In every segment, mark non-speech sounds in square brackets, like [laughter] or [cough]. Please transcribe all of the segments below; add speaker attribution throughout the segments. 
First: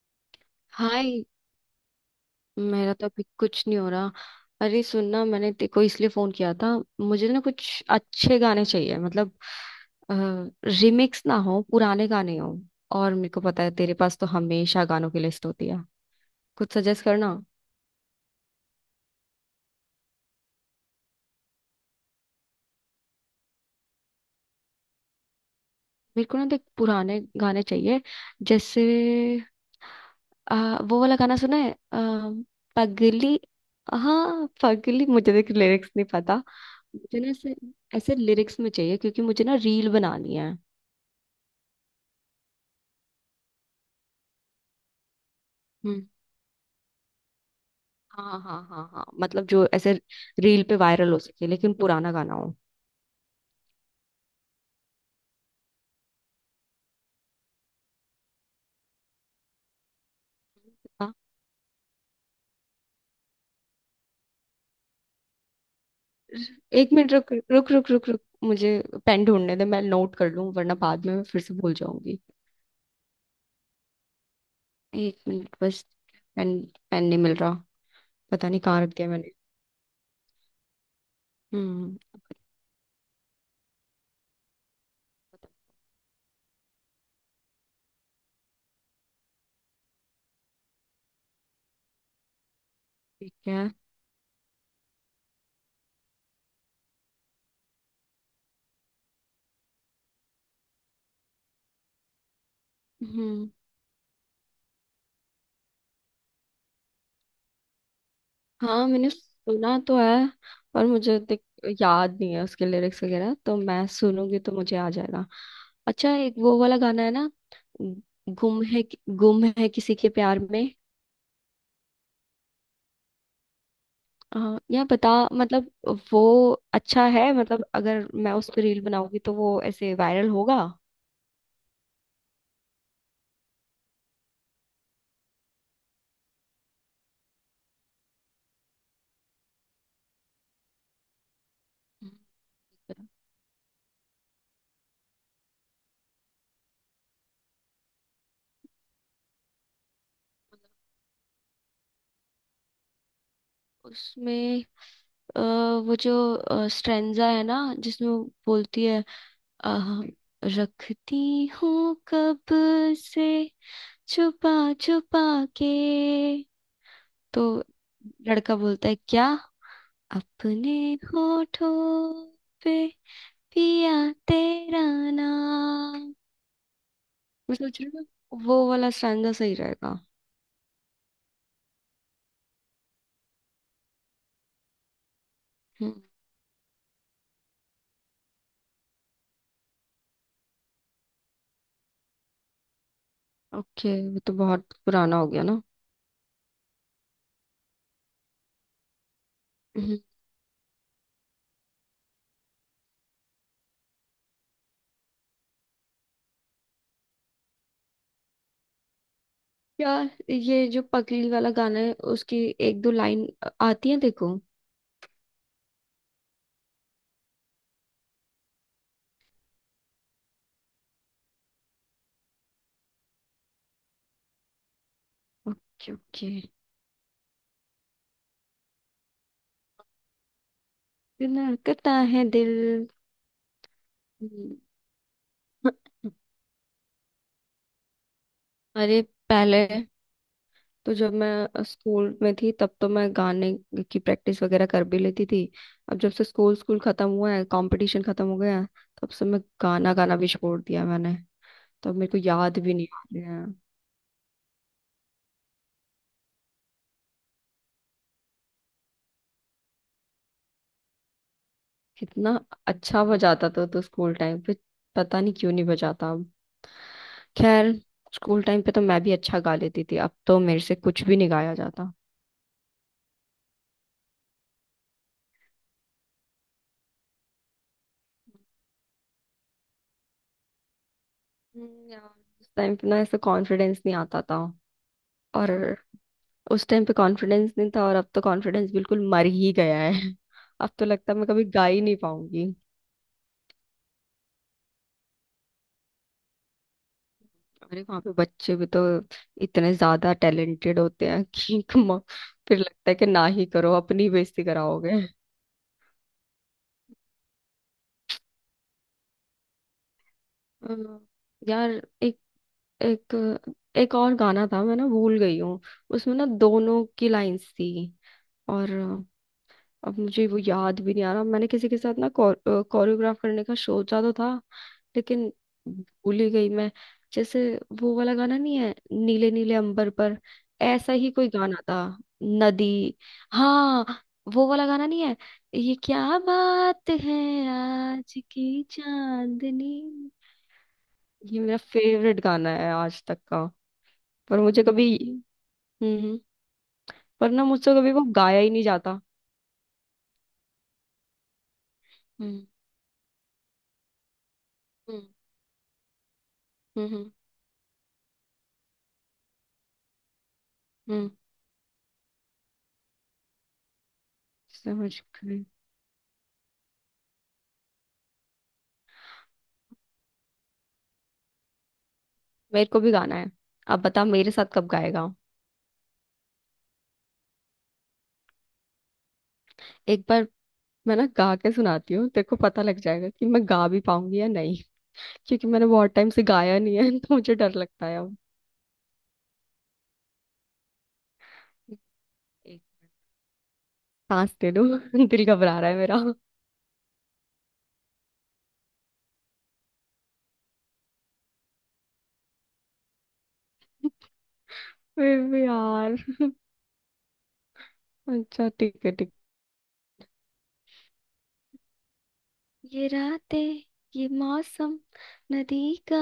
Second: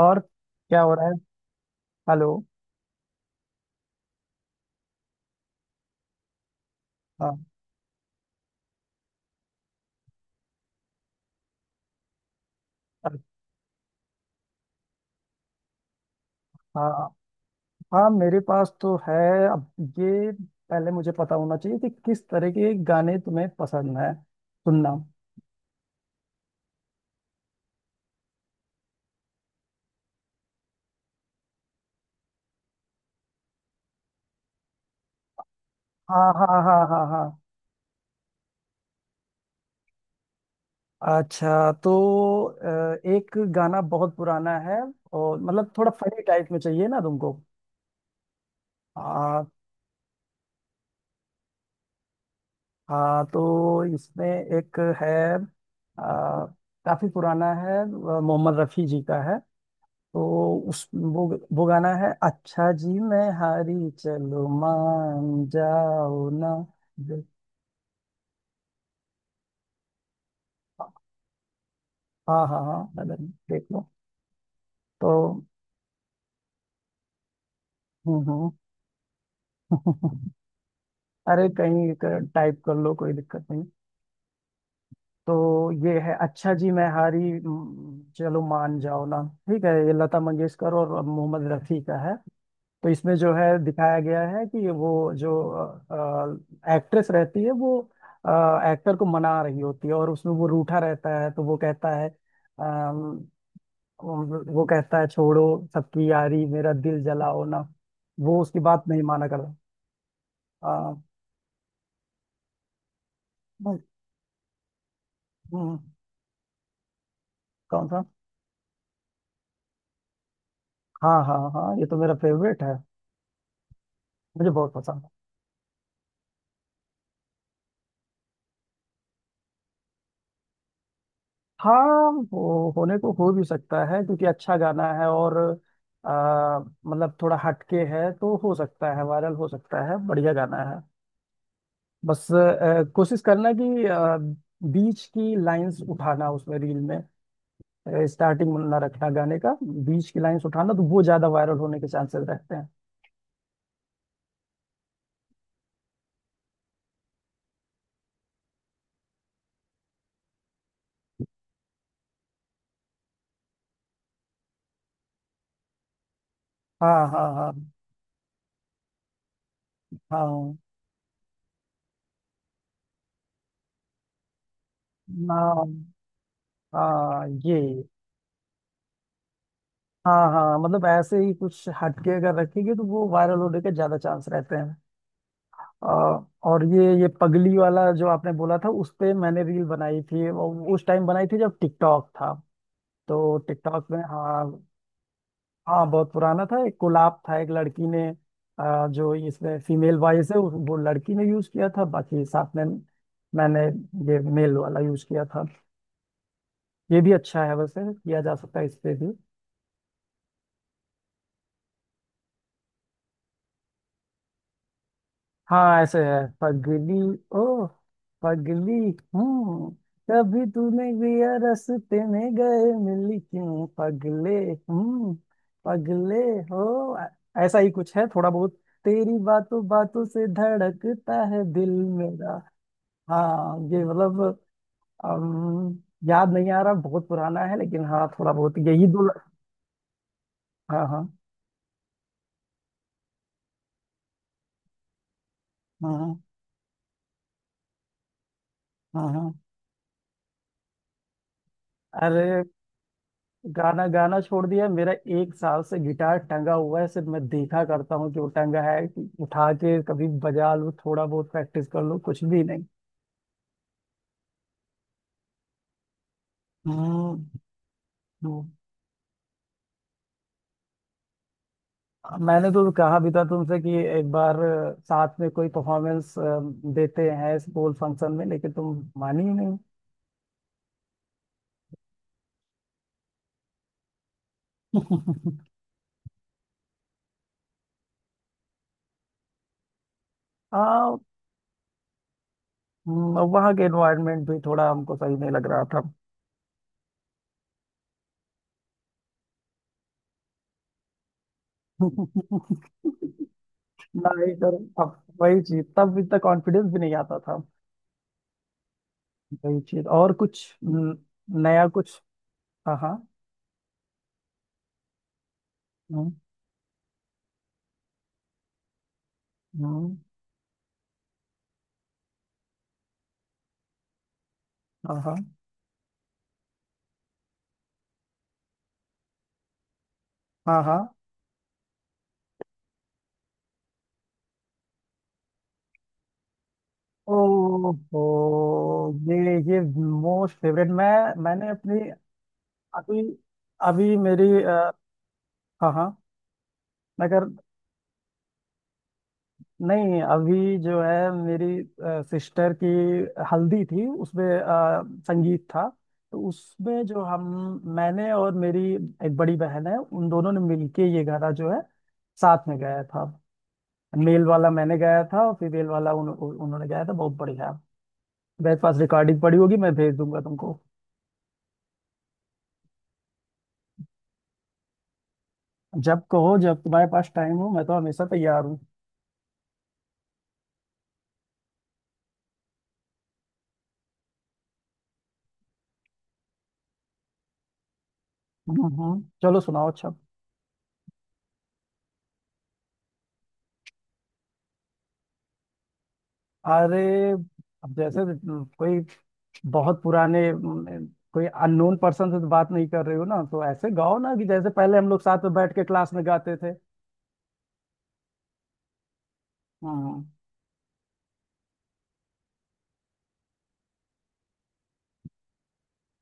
Speaker 1: और क्या हो रहा है।
Speaker 2: हाय।
Speaker 1: हेलो।
Speaker 2: मेरा तो अभी कुछ नहीं हो रहा। अरे सुनना, मैंने तेरे को इसलिए फोन किया था, मुझे
Speaker 1: हाँ।
Speaker 2: ना कुछ अच्छे गाने चाहिए, मतलब रिमिक्स ना हो, पुराने गाने हो।
Speaker 1: अ-
Speaker 2: और मेरे को पता है तेरे पास तो हमेशा गानों की लिस्ट होती है, कुछ
Speaker 1: हाँ।
Speaker 2: सजेस्ट करना।
Speaker 1: हाँ, मेरे पास तो है। अब ये, पहले मुझे पता होना चाहिए कि किस तरह के गाने तुम्हें पसंद है। सुनना।
Speaker 2: मेरे को ना देख पुराने गाने चाहिए, जैसे अ, वो वाला गाना सुना है पगली। हाँ पगली, मुझे देख लिरिक्स नहीं
Speaker 1: हाँ
Speaker 2: पता।
Speaker 1: हाँ हाँ हाँ हाँ
Speaker 2: मुझे
Speaker 1: हाँ।
Speaker 2: ना ऐसे ऐसे लिरिक्स में चाहिए, क्योंकि मुझे ना रील बनानी है।
Speaker 1: अच्छा, तो एक गाना बहुत पुराना है। और मतलब थोड़ा
Speaker 2: हम्म।
Speaker 1: फनी टाइप में चाहिए ना तुमको।
Speaker 2: हाँ हाँ हाँ हाँ,
Speaker 1: हाँ।
Speaker 2: मतलब जो ऐसे रील पे वायरल हो सके लेकिन पुराना गाना हो।
Speaker 1: हाँ तो इसमें एक है, काफी पुराना है, मोहम्मद रफी जी का है। तो उस
Speaker 2: हाँ।
Speaker 1: वो गाना है, अच्छा जी मैं हारी, चलो मान जाओ ना।
Speaker 2: एक मिनट, रुक रुक रुक रुक रुक, मुझे पेन ढूंढने दे, मैं नोट कर लूं वरना बाद में मैं फिर से भूल जाऊंगी।
Speaker 1: हाँ हाँ हाँ, अगर देख लो
Speaker 2: एक
Speaker 1: तो।
Speaker 2: मिनट बस। पेन। पेन नहीं मिल रहा,
Speaker 1: हम्म
Speaker 2: पता
Speaker 1: हम्म।
Speaker 2: नहीं कहाँ रख दिया मैंने।
Speaker 1: [laughs] अरे कहीं,
Speaker 2: हम्म।
Speaker 1: टाइप कर लो कोई दिक्कत नहीं। तो ये है, अच्छा जी मैं हारी, चलो मान जाओ ना। ठीक है, ये लता मंगेशकर और मोहम्मद रफ़ी का है। तो इसमें
Speaker 2: ठीक
Speaker 1: जो है
Speaker 2: है।
Speaker 1: दिखाया गया है कि वो, जो एक्ट्रेस रहती है वो एक्टर को मना रही होती है, और उसमें वो रूठा रहता है, तो वो कहता है अम,
Speaker 2: हम्म।
Speaker 1: वो कहता है, छोड़ो सबकी यारी मेरा दिल जलाओ ना। वो उसकी बात
Speaker 2: हाँ
Speaker 1: नहीं
Speaker 2: मैंने
Speaker 1: माना करता।
Speaker 2: सुना तो है, पर
Speaker 1: अ,
Speaker 2: मुझे याद नहीं है उसके लिरिक्स वगैरह, तो मैं सुनूंगी तो मुझे आ जाएगा।
Speaker 1: हम्म,
Speaker 2: अच्छा, एक वो वाला गाना है ना,
Speaker 1: कौन सा?
Speaker 2: गुम है किसी के प्यार में।
Speaker 1: हाँ हाँ हाँ, ये तो मेरा फेवरेट है, मुझे बहुत
Speaker 2: या
Speaker 1: पसंद है।
Speaker 2: बता मतलब वो अच्छा है, मतलब अगर मैं उस पर रील बनाऊंगी तो वो ऐसे वायरल होगा।
Speaker 1: हाँ, वो होने को हो भी सकता है क्योंकि अच्छा गाना है, और मतलब थोड़ा हटके है, तो हो सकता है वायरल हो सकता है, बढ़िया गाना है।
Speaker 2: हम्म।
Speaker 1: बस कोशिश करना कि बीच की लाइंस उठाना उसमें रील में। स्टार्टिंग ना रखना गाने का, बीच की लाइंस उठाना, तो वो ज्यादा वायरल होने के चांसेस रहते हैं।
Speaker 2: उसमें अ, वो जो स्ट्रेंजा है ना जिसमें वो बोलती है अ, रखती हूँ कब से छुपा छुपा के,
Speaker 1: हाँ हाँ
Speaker 2: तो
Speaker 1: हाँ
Speaker 2: लड़का बोलता है क्या,
Speaker 1: हाँ।
Speaker 2: अपने होठों पे पिया तेरा
Speaker 1: ना।
Speaker 2: नाम।
Speaker 1: हाँ। ये।
Speaker 2: मैं सोच रही हूँ ना, वो वाला स्टैंजा सही रहेगा।
Speaker 1: हाँ हाँ, मतलब ऐसे ही कुछ हटके अगर रखेंगे तो वो वायरल होने के ज्यादा चांस रहते हैं। अ,
Speaker 2: हम्म।
Speaker 1: और ये पगली वाला जो आपने बोला था उस पे मैंने रील बनाई थी। वो उस टाइम बनाई थी जब टिकटॉक था। तो
Speaker 2: ओके,
Speaker 1: टिकटॉक में।
Speaker 2: वो तो
Speaker 1: हाँ।
Speaker 2: बहुत पुराना हो गया ना।
Speaker 1: हाँ बहुत पुराना था, एक कोलैब था। एक लड़की ने जो इसमें फीमेल
Speaker 2: हम्म।
Speaker 1: वॉइस है वो लड़की ने यूज किया था, बाकी साथ में मैंने ये मेल वाला यूज किया था। ये भी अच्छा है, वैसे किया जा सकता है इस पे भी।
Speaker 2: यार ये जो पगली वाला गाना है उसकी एक दो लाइन आती है, देखो।
Speaker 1: हाँ, ऐसे है, पगली, ओ पगली, हूँ, कभी तूने भी रास्ते में गए मिली क्यों पगले, हूँ,
Speaker 2: ओके
Speaker 1: पगले,
Speaker 2: ओके।
Speaker 1: हो ऐ- ऐसा ही कुछ है थोड़ा बहुत। तेरी बातों बातों से धड़कता है दिल
Speaker 2: धड़कता है
Speaker 1: मेरा।
Speaker 2: दिल।
Speaker 1: हाँ, ये मतलब,
Speaker 2: हम्म।
Speaker 1: अम, याद नहीं आ रहा, बहुत पुराना है लेकिन हाँ थोड़ा बहुत यही
Speaker 2: अरे
Speaker 1: दो।
Speaker 2: पहले
Speaker 1: हाँ
Speaker 2: तो
Speaker 1: हाँ
Speaker 2: जब मैं स्कूल में थी तब तो मैं गाने की प्रैक्टिस वगैरह कर भी लेती थी। अब जब
Speaker 1: हाँ
Speaker 2: से स्कूल स्कूल खत्म हुआ है, कंपटीशन खत्म हो गया है,
Speaker 1: हाँ
Speaker 2: तब से
Speaker 1: हाँ।
Speaker 2: मैं गाना गाना भी छोड़ दिया मैंने, तो अब मेरे को
Speaker 1: अरे,
Speaker 2: याद भी नहीं आ रहा है।
Speaker 1: गाना गाना छोड़ दिया मेरा। एक साल से गिटार टंगा हुआ है, सिर्फ मैं देखा करता हूँ कि वो टंगा है, कि उठा के कभी बजा लूँ थोड़ा बहुत प्रैक्टिस कर लूँ, कुछ
Speaker 2: कितना
Speaker 1: भी नहीं।
Speaker 2: अच्छा बजाता था तो स्कूल टाइम पे, पता नहीं क्यों नहीं बजाता अब।
Speaker 1: हम्म
Speaker 2: खैर, स्कूल
Speaker 1: हम्म,
Speaker 2: टाइम पे तो मैं भी अच्छा गा लेती थी, अब तो मेरे से कुछ भी नहीं गाया जाता।
Speaker 1: मैंने तो कहा भी था तुमसे कि एक बार साथ में कोई परफॉर्मेंस देते हैं स्कूल फंक्शन में, लेकिन तुम मानी ही नहीं।
Speaker 2: हम्म। यार उस टाइम पे ना ऐसा कॉन्फिडेंस नहीं आता था। और
Speaker 1: [laughs]
Speaker 2: उस टाइम पे कॉन्फिडेंस नहीं था, और अब तो कॉन्फिडेंस बिल्कुल मर ही गया है। [laughs] अब तो
Speaker 1: हाँ।
Speaker 2: लगता है मैं कभी गा ही नहीं पाऊंगी।
Speaker 1: वहाँ के एनवायरनमेंट भी थोड़ा हमको सही नहीं लग रहा था।
Speaker 2: अरे वहां पे बच्चे भी तो इतने ज्यादा टैलेंटेड होते हैं कि [laughs]
Speaker 1: [laughs]
Speaker 2: फिर लगता है कि ना ही करो, अपनी
Speaker 1: ना ही
Speaker 2: बेइज्जती
Speaker 1: करो। अब
Speaker 2: कराओगे।
Speaker 1: वही चीज, तब इतना कॉन्फिडेंस भी नहीं आता। वही चीज और कुछ
Speaker 2: अ,
Speaker 1: नया
Speaker 2: यार
Speaker 1: कुछ।
Speaker 2: एक
Speaker 1: हाँ हाँ।
Speaker 2: एक एक और गाना था, मैं ना भूल गई हूँ।
Speaker 1: हम्म,
Speaker 2: उसमें ना दोनों की लाइंस थी, और
Speaker 1: हम्म,
Speaker 2: अब मुझे वो याद भी नहीं आ रहा। मैंने किसी के साथ ना कोरियोग्राफ करने का सोचा तो था,
Speaker 1: हाँ
Speaker 2: लेकिन
Speaker 1: हाँ
Speaker 2: भूल ही गई मैं। जैसे वो वाला गाना नहीं है, नीले नीले अंबर पर,
Speaker 1: हाँ हाँ।
Speaker 2: ऐसा ही कोई गाना था। नदी। हाँ वो वाला गाना नहीं है, ये क्या बात है,
Speaker 1: ओ हो,
Speaker 2: आज की
Speaker 1: ये ये
Speaker 2: चांदनी।
Speaker 1: मोस्ट फेवरेट, मैं
Speaker 2: ये
Speaker 1: मैंने
Speaker 2: मेरा
Speaker 1: अपनी
Speaker 2: फेवरेट गाना है
Speaker 1: अभी,
Speaker 2: आज तक का,
Speaker 1: अभी
Speaker 2: पर
Speaker 1: मेरी
Speaker 2: मुझे कभी।
Speaker 1: हाँ हाँ
Speaker 2: हम्म हम्म,
Speaker 1: मैं कर,
Speaker 2: पर ना मुझसे कभी वो गाया ही नहीं जाता।
Speaker 1: नहीं अभी जो है मेरी
Speaker 2: हम्म।
Speaker 1: सिस्टर की हल्दी थी, उसमें
Speaker 2: हम्म
Speaker 1: संगीत था। तो उसमें जो
Speaker 2: हम्म
Speaker 1: हम, मैंने और मेरी एक बड़ी बहन है, उन दोनों ने मिलके ये
Speaker 2: हम्म
Speaker 1: गाना जो है साथ में गाया था। मेल वाला मैंने
Speaker 2: समझ
Speaker 1: गाया था और
Speaker 2: गई।
Speaker 1: फीमेल वाला उन, उन- उन्होंने गाया था, बहुत बढ़िया। मेरे पास रिकॉर्डिंग पड़ी होगी, मैं भेज दूंगा तुमको।
Speaker 2: मेरे को भी गाना है, अब बता मेरे साथ कब गाएगा।
Speaker 1: जब कहो, जब तुम्हारे पास टाइम हो, मैं तो हमेशा तैयार हूँ।
Speaker 2: एक बार मैं ना गा के सुनाती हूँ, तेरे को पता लग जाएगा कि मैं गा भी पाऊंगी या नहीं, क्योंकि मैंने बहुत टाइम से गाया नहीं है तो मुझे डर लगता है अब।
Speaker 1: चलो सुनाओ अच्छा।
Speaker 2: एक सांस दे दो। [laughs] दिल घबरा रहा है मेरा।
Speaker 1: अरे, अब जैसे कोई बहुत पुराने, कोई अननोन पर्सन से तो बात नहीं कर रही हो ना, तो ऐसे गाओ ना कि जैसे पहले हम लोग साथ में
Speaker 2: बेबी
Speaker 1: बैठ के क्लास
Speaker 2: यार।
Speaker 1: में गाते थे।
Speaker 2: अच्छा ठीक है ठीक।
Speaker 1: हम्म।
Speaker 2: ये रातें, ये मौसम, नदी का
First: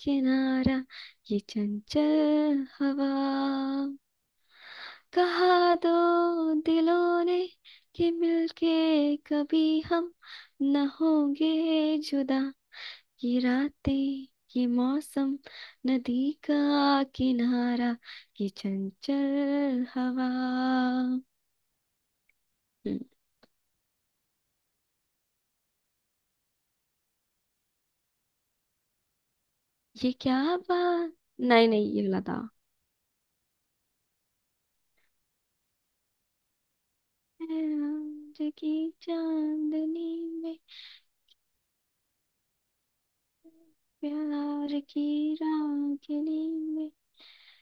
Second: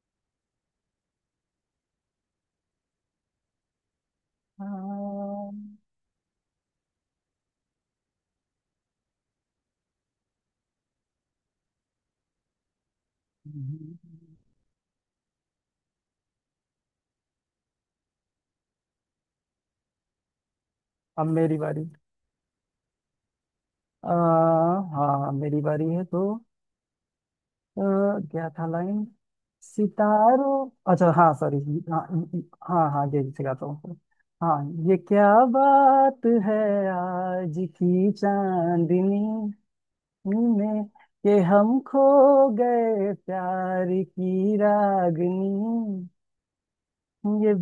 Speaker 2: किनारा, ये चंचल हवा,
Speaker 1: हाँ,
Speaker 2: कहा दो दिलों ने कि मिलके कभी हम न होंगे जुदा। ये रातें, ये मौसम, नदी का किनारा, ये चंचल हवा।
Speaker 1: अब मेरी बारी।
Speaker 2: हम्म।
Speaker 1: आ, हाँ मेरी बारी है तो अ, क्या था लाइन,
Speaker 2: ये क्या
Speaker 1: सितारों, अच्छा
Speaker 2: बात।
Speaker 1: हाँ, सॉरी।
Speaker 2: नहीं नहीं,
Speaker 1: हाँ
Speaker 2: ये वाला था।
Speaker 1: हाँ हाँ, ये सिखाता हूँ। हाँ, ये क्या बात है, आज की
Speaker 2: आज की
Speaker 1: चांदनी
Speaker 2: चांदनी में,
Speaker 1: में कि हम खो गए प्यार की
Speaker 2: प्यार की
Speaker 1: रागनी,
Speaker 2: रागिनी में,
Speaker 1: ये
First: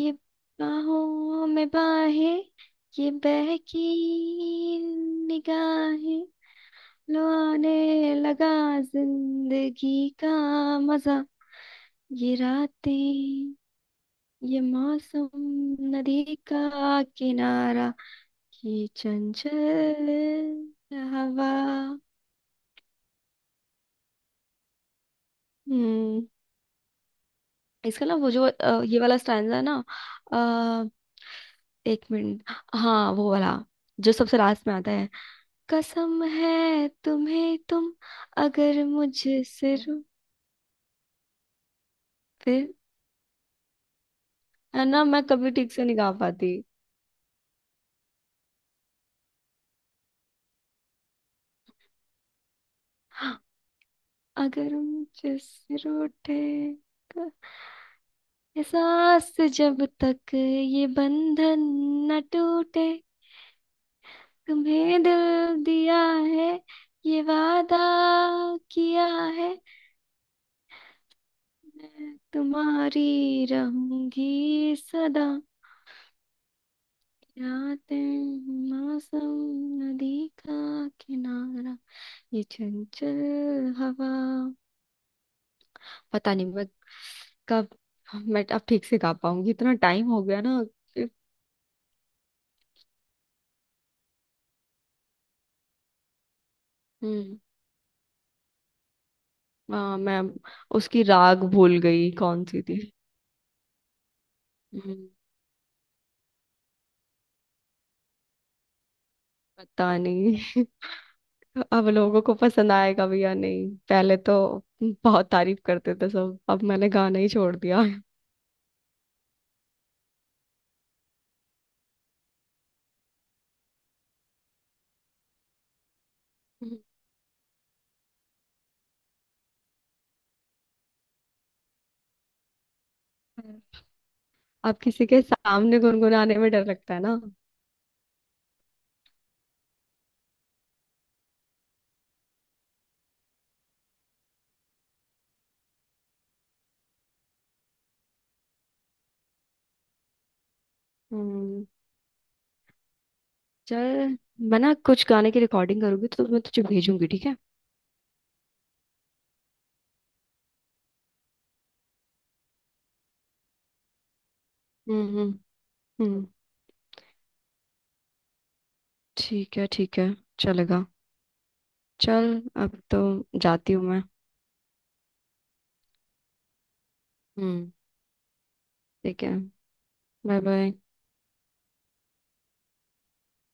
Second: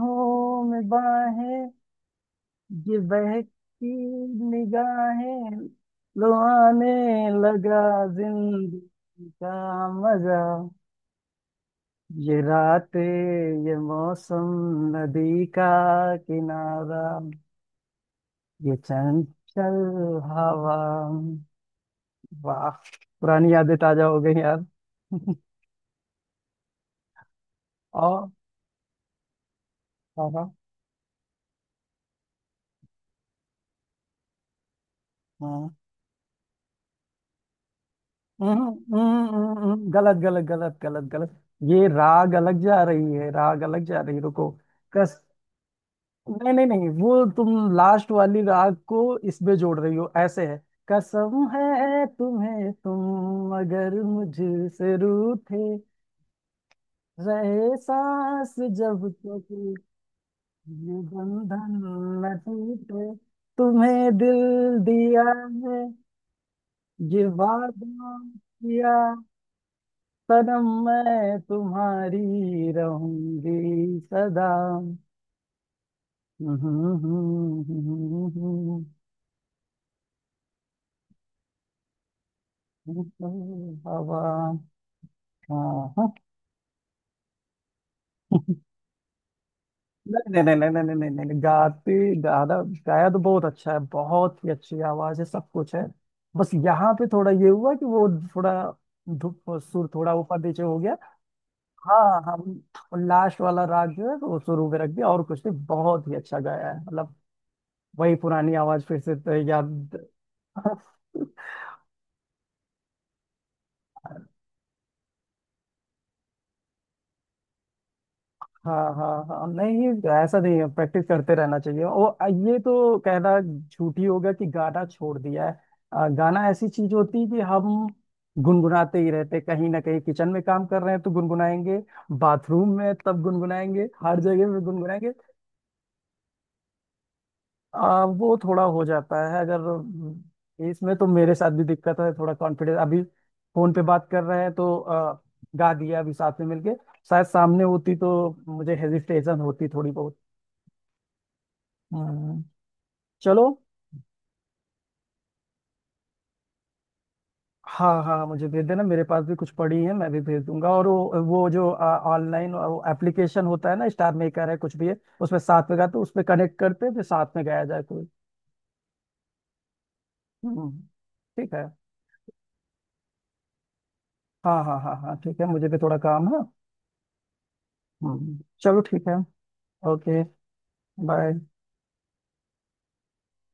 Speaker 2: ये
Speaker 1: में
Speaker 2: बाहों में
Speaker 1: बाहें,
Speaker 2: बाहें,
Speaker 1: ये
Speaker 2: ये
Speaker 1: बहकी
Speaker 2: बहकी
Speaker 1: निगाहें,
Speaker 2: निगाहें,
Speaker 1: लो आने
Speaker 2: लो
Speaker 1: लगा
Speaker 2: आने लगा
Speaker 1: जिंदगी का
Speaker 2: जिंदगी का
Speaker 1: मजा।
Speaker 2: मजा, ये
Speaker 1: ये
Speaker 2: रातें,
Speaker 1: रातें, ये मौसम,
Speaker 2: ये मौसम,
Speaker 1: नदी का
Speaker 2: नदी का
Speaker 1: किनारा,
Speaker 2: किनारा,
Speaker 1: ये
Speaker 2: ये
Speaker 1: चंचल
Speaker 2: चंचल
Speaker 1: हवा।
Speaker 2: हवा।
Speaker 1: वाह, पुरानी यादें ताजा हो गई यार। [laughs]
Speaker 2: हम्म। इसका ना
Speaker 1: और
Speaker 2: वो जो ये वाला स्टैंजा है ना।
Speaker 1: हवा।
Speaker 2: अ, एक मिनट। हाँ वो वाला जो सबसे लास्ट में आता है।
Speaker 1: हाँ हाँ।
Speaker 2: कसम है तुम्हें तुम,
Speaker 1: हम्म,
Speaker 2: अगर मुझसे रू
Speaker 1: गलत गलत गलत गलत गलत, ये राग अलग
Speaker 2: फिर
Speaker 1: जा रही है, राग अलग जा रही है, रुको।
Speaker 2: है ना,
Speaker 1: कस
Speaker 2: मैं कभी ठीक से नहीं गा
Speaker 1: नहीं
Speaker 2: पाती।
Speaker 1: नहीं नहीं, वो तुम लास्ट वाली राग को इसमें जोड़ रही हो। ऐसे है, कसम है तुम्हें, तुम मगर
Speaker 2: अगर
Speaker 1: मुझसे रूठे
Speaker 2: मुझसे रूठे, क-
Speaker 1: रहे, सांस जब
Speaker 2: एहसास
Speaker 1: तक
Speaker 2: जब तक ये
Speaker 1: ये
Speaker 2: बंधन
Speaker 1: बंधन
Speaker 2: न
Speaker 1: न
Speaker 2: टूटे,
Speaker 1: टूटे, तुम्हें दिल
Speaker 2: तुम्हें
Speaker 1: दिया
Speaker 2: दिल
Speaker 1: है,
Speaker 2: दिया है, ये
Speaker 1: ये वादा
Speaker 2: वादा
Speaker 1: किया
Speaker 2: किया है,
Speaker 1: सनम, मैं
Speaker 2: मैं
Speaker 1: तुम्हारी
Speaker 2: तुम्हारी
Speaker 1: रहूंगी
Speaker 2: रहूंगी
Speaker 1: सदा।
Speaker 2: सदा। यादें
Speaker 1: [laughs]
Speaker 2: मौसम, नदी का किनारा, ये चंचल हवा।
Speaker 1: हवा। हाँ हाँ।
Speaker 2: पता नहीं मैं कब मैं अब ठीक से गा पाऊंगी, इतना टाइम हो गया
Speaker 1: नहीं नहीं
Speaker 2: ना
Speaker 1: नहीं नहीं नहीं नहीं नहीं नहीं, गाती दादा, गाया तो बहुत अच्छा है, बहुत ही अच्छी आवाज है, सब कुछ है। बस यहाँ पे थोड़ा
Speaker 2: हम्म।
Speaker 1: ये हुआ कि वो थोड़ा धुप सुर थोड़ा
Speaker 2: मैं
Speaker 1: ऊपर नीचे हो गया।
Speaker 2: उसकी राग भूल गई
Speaker 1: हाँ,
Speaker 2: कौन
Speaker 1: हम
Speaker 2: सी थी।
Speaker 1: लास्ट वाला राग जो है वो शुरू में रख दिया,
Speaker 2: हम्म।
Speaker 1: और कुछ नहीं, बहुत ही अच्छा गाया है, मतलब वही पुरानी आवाज फिर से तो
Speaker 2: पता
Speaker 1: याद।
Speaker 2: नहीं
Speaker 1: [laughs]
Speaker 2: अब लोगों को पसंद आएगा भी या नहीं। पहले तो बहुत तारीफ करते थे सब, अब मैंने गाना ही छोड़ दिया।
Speaker 1: हाँ हाँ हाँ, नहीं ऐसा नहीं है, प्रैक्टिस करते रहना चाहिए वो। ये तो कहना झूठी होगा कि गाना छोड़ दिया है। गाना ऐसी चीज होती है कि हम गुनगुनाते ही रहते, कहीं ना कहीं किचन में काम कर रहे हैं तो गुनगुनाएंगे, बाथरूम में तब
Speaker 2: हम्म।
Speaker 1: गुनगुनाएंगे, हर जगह में
Speaker 2: अब किसी
Speaker 1: गुनगुनाएंगे।
Speaker 2: के सामने गुनगुनाने में डर लगता है ना।
Speaker 1: वो थोड़ा हो जाता है अगर, इसमें तो मेरे साथ भी दिक्कत है, थोड़ा कॉन्फिडेंस अभी। फोन पे बात कर रहे हैं तो गा दिया अभी साथ में मिलके, शायद सामने होती तो मुझे हेजिटेशन होती थोड़ी बहुत।
Speaker 2: हम्म।
Speaker 1: हम्म, चलो।
Speaker 2: चल, मैं ना कुछ गाने की रिकॉर्डिंग करूंगी तो मैं तुझे भेजूंगी, ठीक है।
Speaker 1: हाँ हाँ, मुझे भेज देना, मेरे पास भी कुछ पड़ी है, मैं भी भेज दूंगा। और वो जो ऑनलाइन एप्लीकेशन होता है ना, स्टार मेकर है कुछ भी है,
Speaker 2: हम्म।
Speaker 1: उसमें साथ में गाते, उसमें
Speaker 2: हम्म
Speaker 1: कनेक्ट करते हैं, फिर साथ में गाया जाए कोई।
Speaker 2: ठीक है, ठीक है,
Speaker 1: हम्म।
Speaker 2: चलेगा।
Speaker 1: ठीक है।
Speaker 2: चल, अब तो जाती हूँ मैं।
Speaker 1: हाँ हाँ हाँ हाँ, ठीक है, मुझे भी थोड़ा काम है।
Speaker 2: हम्म
Speaker 1: हम्म, चलो ठीक है।
Speaker 2: ठीक है।
Speaker 1: ओके।
Speaker 2: Bye bye.
Speaker 1: बाय।